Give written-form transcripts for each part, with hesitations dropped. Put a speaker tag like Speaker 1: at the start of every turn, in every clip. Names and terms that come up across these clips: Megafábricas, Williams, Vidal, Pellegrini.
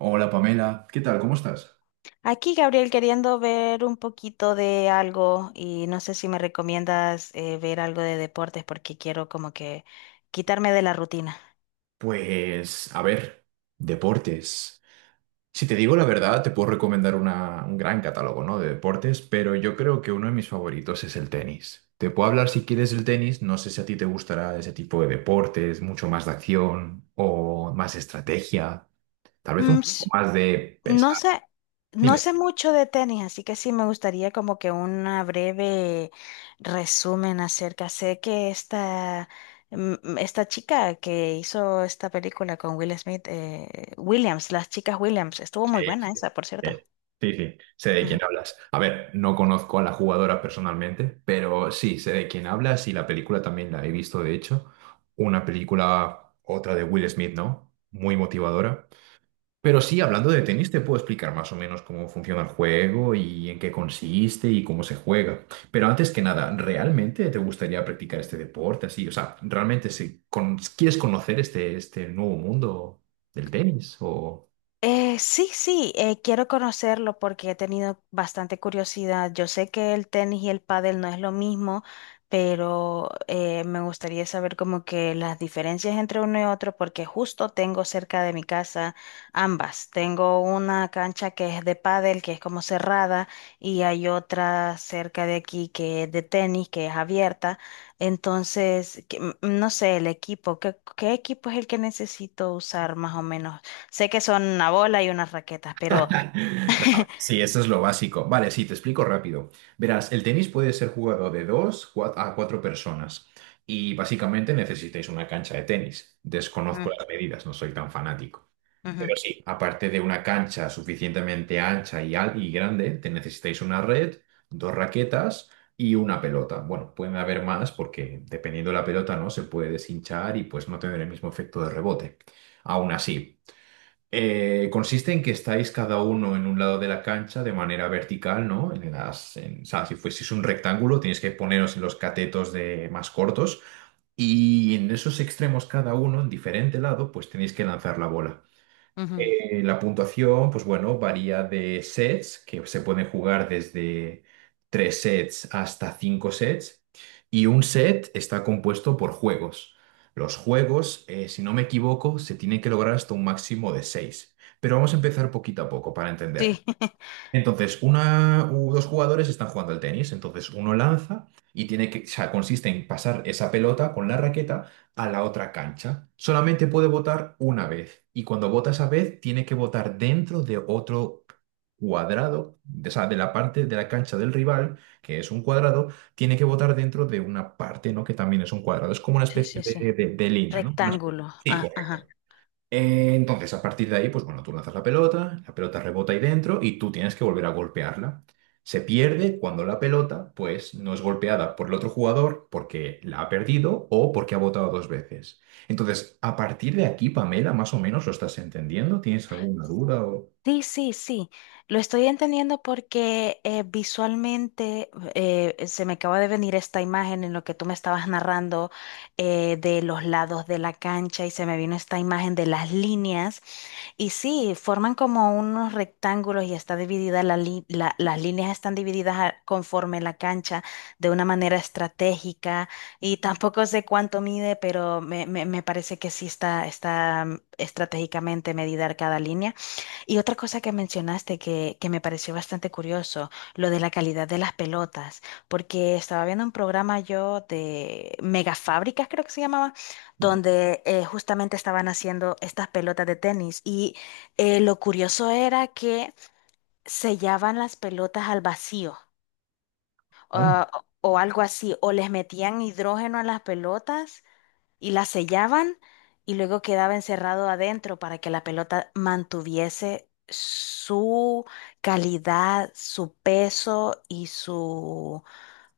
Speaker 1: Hola Pamela, ¿qué tal? ¿Cómo estás?
Speaker 2: Aquí, Gabriel, queriendo ver un poquito de algo y no sé si me recomiendas ver algo de deportes porque quiero como que quitarme de la rutina.
Speaker 1: Pues, a ver, deportes. Si te digo la verdad, te puedo recomendar un gran catálogo, ¿no? de deportes, pero yo creo que uno de mis favoritos es el tenis. Te puedo hablar si quieres del tenis, no sé si a ti te gustará ese tipo de deportes, mucho más de acción o más estrategia, tal vez un
Speaker 2: Mm,
Speaker 1: poco
Speaker 2: s-
Speaker 1: más de
Speaker 2: no
Speaker 1: pensar.
Speaker 2: sé, no
Speaker 1: Dime.
Speaker 2: sé mucho de tenis, así que sí me gustaría como que una breve resumen acerca. Sé que esta chica que hizo esta película con Will Smith, Williams, las chicas Williams, estuvo
Speaker 1: Sí,
Speaker 2: muy buena
Speaker 1: sí.
Speaker 2: esa, por cierto.
Speaker 1: Eh, sí, sí, sé de quién hablas. A ver, no conozco a la jugadora personalmente, pero sí, sé de quién hablas y la película también la he visto, de hecho. Una película, otra de Will Smith, ¿no? Muy motivadora. Pero sí, hablando de tenis, te puedo explicar más o menos cómo funciona el juego y en qué consiste y cómo se juega. Pero antes que nada, ¿realmente te gustaría practicar este deporte así? O sea, ¿realmente si con- quieres conocer este nuevo mundo del tenis o...?
Speaker 2: Sí, sí, quiero conocerlo porque he tenido bastante curiosidad. Yo sé que el tenis y el pádel no es lo mismo, pero me gustaría saber como que las diferencias entre uno y otro porque justo tengo cerca de mi casa ambas. Tengo una cancha que es de pádel, que es como cerrada, y hay otra cerca de aquí que es de tenis, que es abierta. Entonces, no sé, el equipo, ¿qué equipo es el que necesito usar más o menos? Sé que son una bola y unas raquetas, pero...
Speaker 1: No, sí, eso es lo básico. Vale, sí, te explico rápido. Verás, el tenis puede ser jugado de a cuatro personas y básicamente necesitáis una cancha de tenis.
Speaker 2: Mm,
Speaker 1: Desconozco las medidas, no soy tan fanático.
Speaker 2: ujú,
Speaker 1: Pero sí, aparte de una cancha suficientemente ancha y grande, te necesitáis una red, dos raquetas y una pelota. Bueno, pueden haber más porque dependiendo de la pelota, ¿no? Se puede deshinchar y pues no tener el mismo efecto de rebote. Aún así. Consiste en que estáis cada uno en un lado de la cancha de manera vertical, ¿no? O sea, si fueseis un rectángulo, tenéis que poneros en los catetos de más cortos y en esos extremos cada uno, en diferente lado, pues tenéis que lanzar la bola.
Speaker 2: ujú.
Speaker 1: La puntuación, pues bueno, varía de sets, que se pueden jugar desde tres sets hasta cinco sets, y un set está compuesto por juegos. Los juegos, si no me equivoco, se tienen que lograr hasta un máximo de seis. Pero vamos a empezar poquito a poco para entender.
Speaker 2: Sí,
Speaker 1: Entonces, dos jugadores están jugando al tenis. Entonces, uno lanza y tiene que, o sea, consiste en pasar esa pelota con la raqueta a la otra cancha. Solamente puede votar una vez. Y cuando vota esa vez, tiene que votar dentro de otro cuadrado, o sea, de la parte de la cancha del rival, que es un cuadrado, tiene que votar dentro de una parte, ¿no? Que también es un cuadrado. Es como una
Speaker 2: sí,
Speaker 1: especie
Speaker 2: sí, sí.
Speaker 1: de, de línea, ¿no?
Speaker 2: Rectángulo.
Speaker 1: Sí,
Speaker 2: Ah, ajá.
Speaker 1: correcto. Entonces, a partir de ahí, pues bueno, tú lanzas la pelota rebota ahí dentro y tú tienes que volver a golpearla. Se pierde cuando la pelota, pues, no es golpeada por el otro jugador porque la ha perdido o porque ha botado dos veces. Entonces, a partir de aquí, Pamela, más o menos lo estás entendiendo. ¿Tienes alguna duda o...?
Speaker 2: Sí, sí, sí. Lo estoy entendiendo porque visualmente se me acaba de venir esta imagen en lo que tú me estabas narrando de los lados de la cancha y se me vino esta imagen de las líneas. Y sí, forman como unos rectángulos y está dividida las líneas están divididas a- conforme la cancha de una manera estratégica y tampoco sé cuánto mide, pero me parece que sí está, estratégicamente medida cada línea. Y otra cosa que mencionaste que me pareció bastante curioso, lo de la calidad de las pelotas, porque estaba viendo un programa yo de Megafábricas, creo que se llamaba, donde justamente estaban haciendo estas pelotas de tenis y lo curioso era que sellaban las pelotas al vacío
Speaker 1: Hombre.
Speaker 2: ah, o algo así, o les metían hidrógeno a las pelotas y la sellaban y luego quedaba encerrado adentro para que la pelota mantuviese su calidad, su peso y su...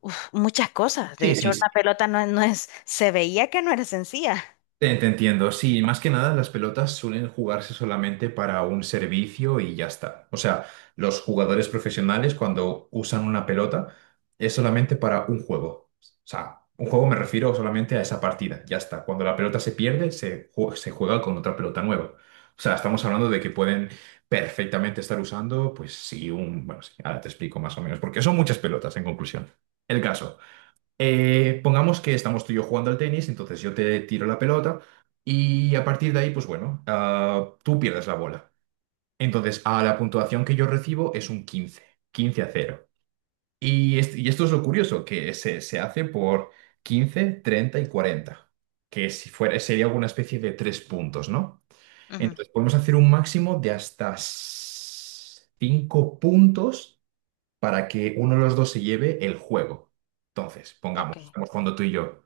Speaker 2: uf, muchas cosas. De
Speaker 1: Sí,
Speaker 2: hecho,
Speaker 1: sí,
Speaker 2: una pelota no es... Se veía que no era sencilla.
Speaker 1: te entiendo, sí, más que nada las pelotas suelen jugarse solamente para un servicio y ya está. O sea, los jugadores profesionales cuando usan una pelota es solamente para un juego. O sea, un juego me refiero solamente a esa partida, ya está. Cuando la pelota se pierde, se juega con otra pelota nueva. O sea, estamos hablando de que pueden perfectamente estar usando, pues sí, un... Bueno, sí, ahora te explico más o menos, porque son muchas pelotas en conclusión. El caso. Pongamos que estamos tú y yo jugando al tenis, entonces yo te tiro la pelota y a partir de ahí, pues bueno, tú pierdes la bola. Entonces, a la puntuación que yo recibo es un 15. 15 a 0. Y, y esto es lo curioso, que se hace por quince, 30 y cuarenta, que si fuera, sería alguna especie de tres puntos, ¿no?
Speaker 2: Ujú,
Speaker 1: Entonces, podemos hacer un máximo de hasta cinco puntos para que uno de los dos se lleve el juego. Entonces, pongamos,
Speaker 2: ok.
Speaker 1: estamos jugando tú y yo.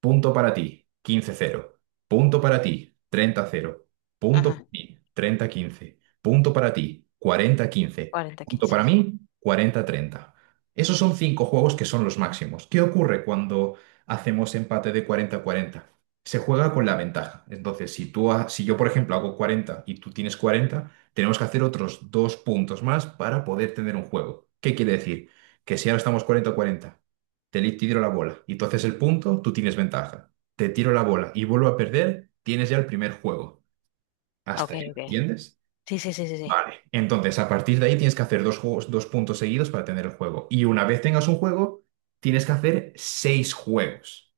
Speaker 1: Punto para ti, 15-0. Punto para ti, 30-0. Punto para
Speaker 2: Ajá.
Speaker 1: ti, 30-15. Punto para ti, 40-15.
Speaker 2: cuarenta
Speaker 1: Punto
Speaker 2: quince
Speaker 1: para mí, 40-30. Esos son cinco juegos que son los máximos. ¿Qué ocurre cuando hacemos empate de 40-40? Se juega con la ventaja. Entonces, si tú, si yo, por ejemplo, hago 40 y tú tienes 40, tenemos que hacer otros dos puntos más para poder tener un juego. ¿Qué quiere decir? Que si ahora estamos 40-40, te le tiro la bola y tú haces el punto, tú tienes ventaja. Te tiro la bola y vuelvo a perder, tienes ya el primer juego. ¿Hasta
Speaker 2: Ok,
Speaker 1: ahí
Speaker 2: ok.
Speaker 1: entiendes?
Speaker 2: Sí, sí, sí, sí, sí.
Speaker 1: Vale. Entonces, a partir de ahí tienes que hacer dos juegos, dos puntos seguidos para tener el juego. Y una vez tengas un juego, tienes que hacer seis juegos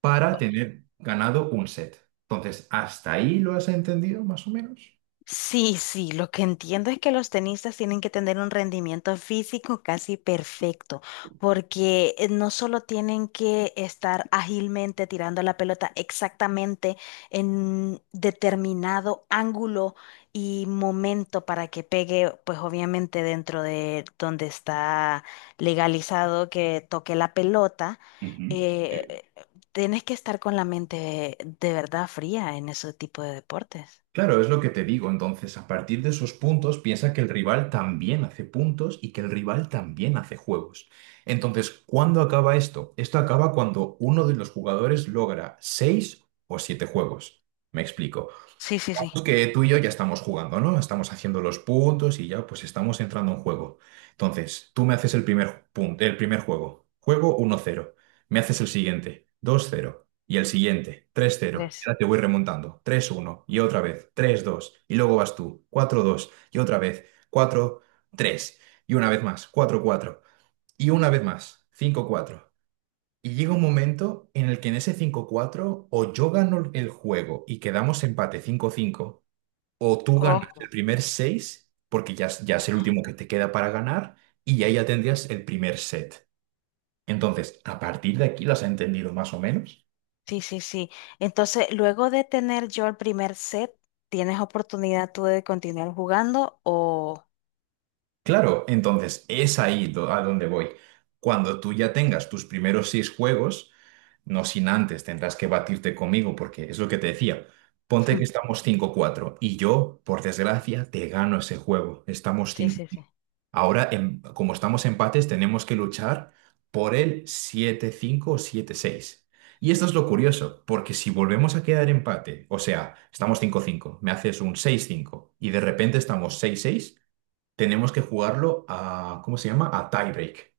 Speaker 1: para tener ganado un set. Entonces, ¿hasta ahí lo has entendido, más o menos?
Speaker 2: Sí, sí, lo que entiendo es que los tenistas tienen que tener un rendimiento físico casi perfecto, porque no solo tienen que estar ágilmente tirando la pelota exactamente en determinado ángulo y momento para que pegue, pues obviamente dentro de donde está legalizado que toque la pelota,
Speaker 1: Ujú.
Speaker 2: eh, tienes que estar con la mente de verdad fría en ese tipo de deportes.
Speaker 1: Claro, es lo que te digo. Entonces, a partir de esos puntos, piensa que el rival también hace puntos y que el rival también hace juegos. Entonces, ¿cuándo acaba esto? Esto acaba cuando uno de los jugadores logra seis o siete juegos. Me explico.
Speaker 2: Sí, sí, sí.
Speaker 1: Pues que tú y yo ya estamos jugando, ¿no? Estamos haciendo los puntos y ya pues estamos entrando en juego. Entonces, tú me haces el primer punto, el primer juego. Juego 1-0. Me haces el siguiente, 2-0. Y el siguiente, 3-0. Y
Speaker 2: 3.
Speaker 1: ahora te voy remontando, 3-1. Y otra vez, 3-2. Y luego vas tú, 4-2. Y otra vez, 4-3. Y una vez más, 4-4. Y una vez más, 5-4. Y llega un momento en el que en ese 5-4 o yo gano el juego y quedamos empate 5-5. O tú ganas el
Speaker 2: Oh,
Speaker 1: primer 6 porque ya, ya es el último que te queda para ganar, y ahí ya tendrías el primer set. Entonces, a partir de aquí, ¿las has entendido más o menos?
Speaker 2: sí, sí, sí. Entonces, luego de tener yo el primer set, ¿tienes oportunidad tú de continuar jugando o...?
Speaker 1: Claro, entonces es ahí a donde voy. Cuando tú ya tengas tus primeros seis juegos, no sin antes tendrás que batirte conmigo, porque es lo que te decía. Ponte que
Speaker 2: Hmm,
Speaker 1: estamos 5-4 y yo, por desgracia, te gano ese juego. Estamos
Speaker 2: sí,
Speaker 1: cinco.
Speaker 2: sí, sí.
Speaker 1: Ahora, como estamos empates, tenemos que luchar por el 7-5 o 7-6. Y esto es lo curioso, porque si volvemos a quedar empate, o sea, estamos 5-5, me haces un 6-5 y de repente estamos 6-6, tenemos que jugarlo a, ¿cómo se llama? A tiebreak.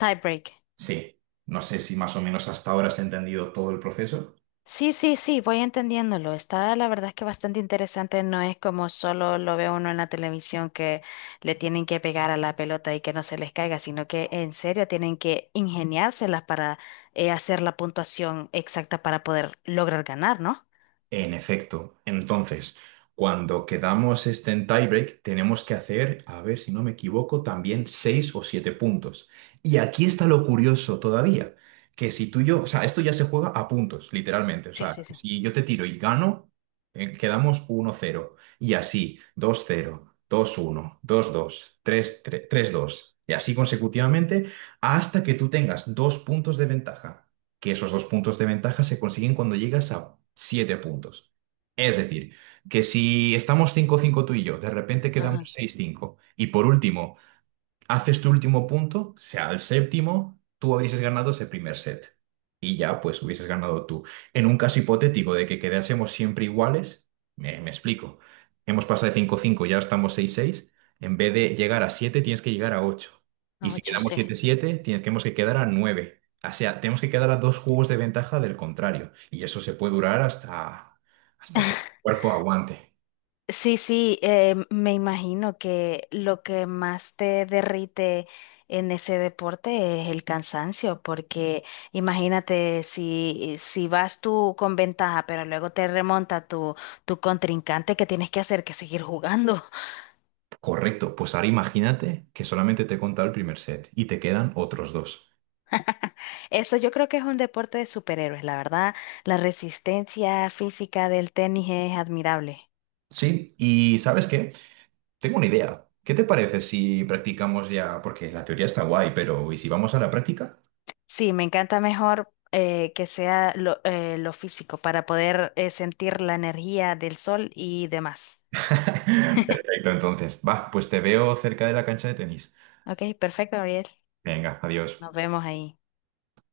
Speaker 2: Tie break.
Speaker 1: Sí, no sé si más o menos hasta ahora has entendido todo el proceso.
Speaker 2: Sí, sí, sí, voy entendiéndolo. Está la verdad es que bastante interesante. No es como solo lo ve uno en la televisión que le tienen que pegar a la pelota y que no se les caiga, sino que en serio tienen que ingeniárselas para hacer la puntuación exacta para poder lograr ganar, ¿no?
Speaker 1: En efecto. Entonces, cuando quedamos este en tiebreak, tenemos que hacer, a ver si no me equivoco, también seis o siete puntos. Y aquí está lo curioso todavía, que si tú y yo, o sea, esto ya se juega a puntos, literalmente. O
Speaker 2: Sí,
Speaker 1: sea,
Speaker 2: sí, sí.
Speaker 1: si yo te tiro y gano, quedamos uno cero. Y así, 2-0, 2-1, 2-2, 3-3, 3-2. Y así consecutivamente hasta que tú tengas dos puntos de ventaja, que esos dos puntos de ventaja se consiguen cuando llegas a siete puntos. Es decir, que si estamos 5-5 tú y yo, de repente
Speaker 2: Ajá.
Speaker 1: quedamos 6-5 y por último haces tu último punto, sea el séptimo, tú hubieses ganado ese primer set. Y ya, pues hubieses ganado tú. En un caso hipotético de que quedásemos siempre iguales, me explico. Hemos pasado de 5-5, ya estamos 6-6. En vez de llegar a 7, tienes que llegar a 8. Y si
Speaker 2: 8,
Speaker 1: quedamos
Speaker 2: sí.
Speaker 1: 7-7, tenemos que quedar a 9. O sea, tenemos que quedar a dos juegos de ventaja del contrario. Y eso se puede durar hasta, que el cuerpo aguante.
Speaker 2: Sí, sí, me imagino que lo que más te derrite en ese deporte es el cansancio, porque imagínate si vas tú con ventaja, pero luego te remonta tu contrincante, ¿qué tienes que hacer? Que seguir jugando.
Speaker 1: Correcto, pues ahora imagínate que solamente te he contado el primer set y te quedan otros dos.
Speaker 2: Eso yo creo que es un deporte de superhéroes, la verdad. La resistencia física del tenis es admirable.
Speaker 1: Sí, y ¿sabes qué? Tengo una idea. ¿Qué te parece si practicamos ya? Porque la teoría está guay, pero ¿y si vamos a la práctica?
Speaker 2: Sí, me encanta mejor que sea lo físico para poder sentir la energía del sol y demás.
Speaker 1: Perfecto, entonces, va, pues te veo cerca de la cancha de tenis.
Speaker 2: Ok, perfecto, Gabriel.
Speaker 1: Venga, adiós.
Speaker 2: Nos vemos ahí.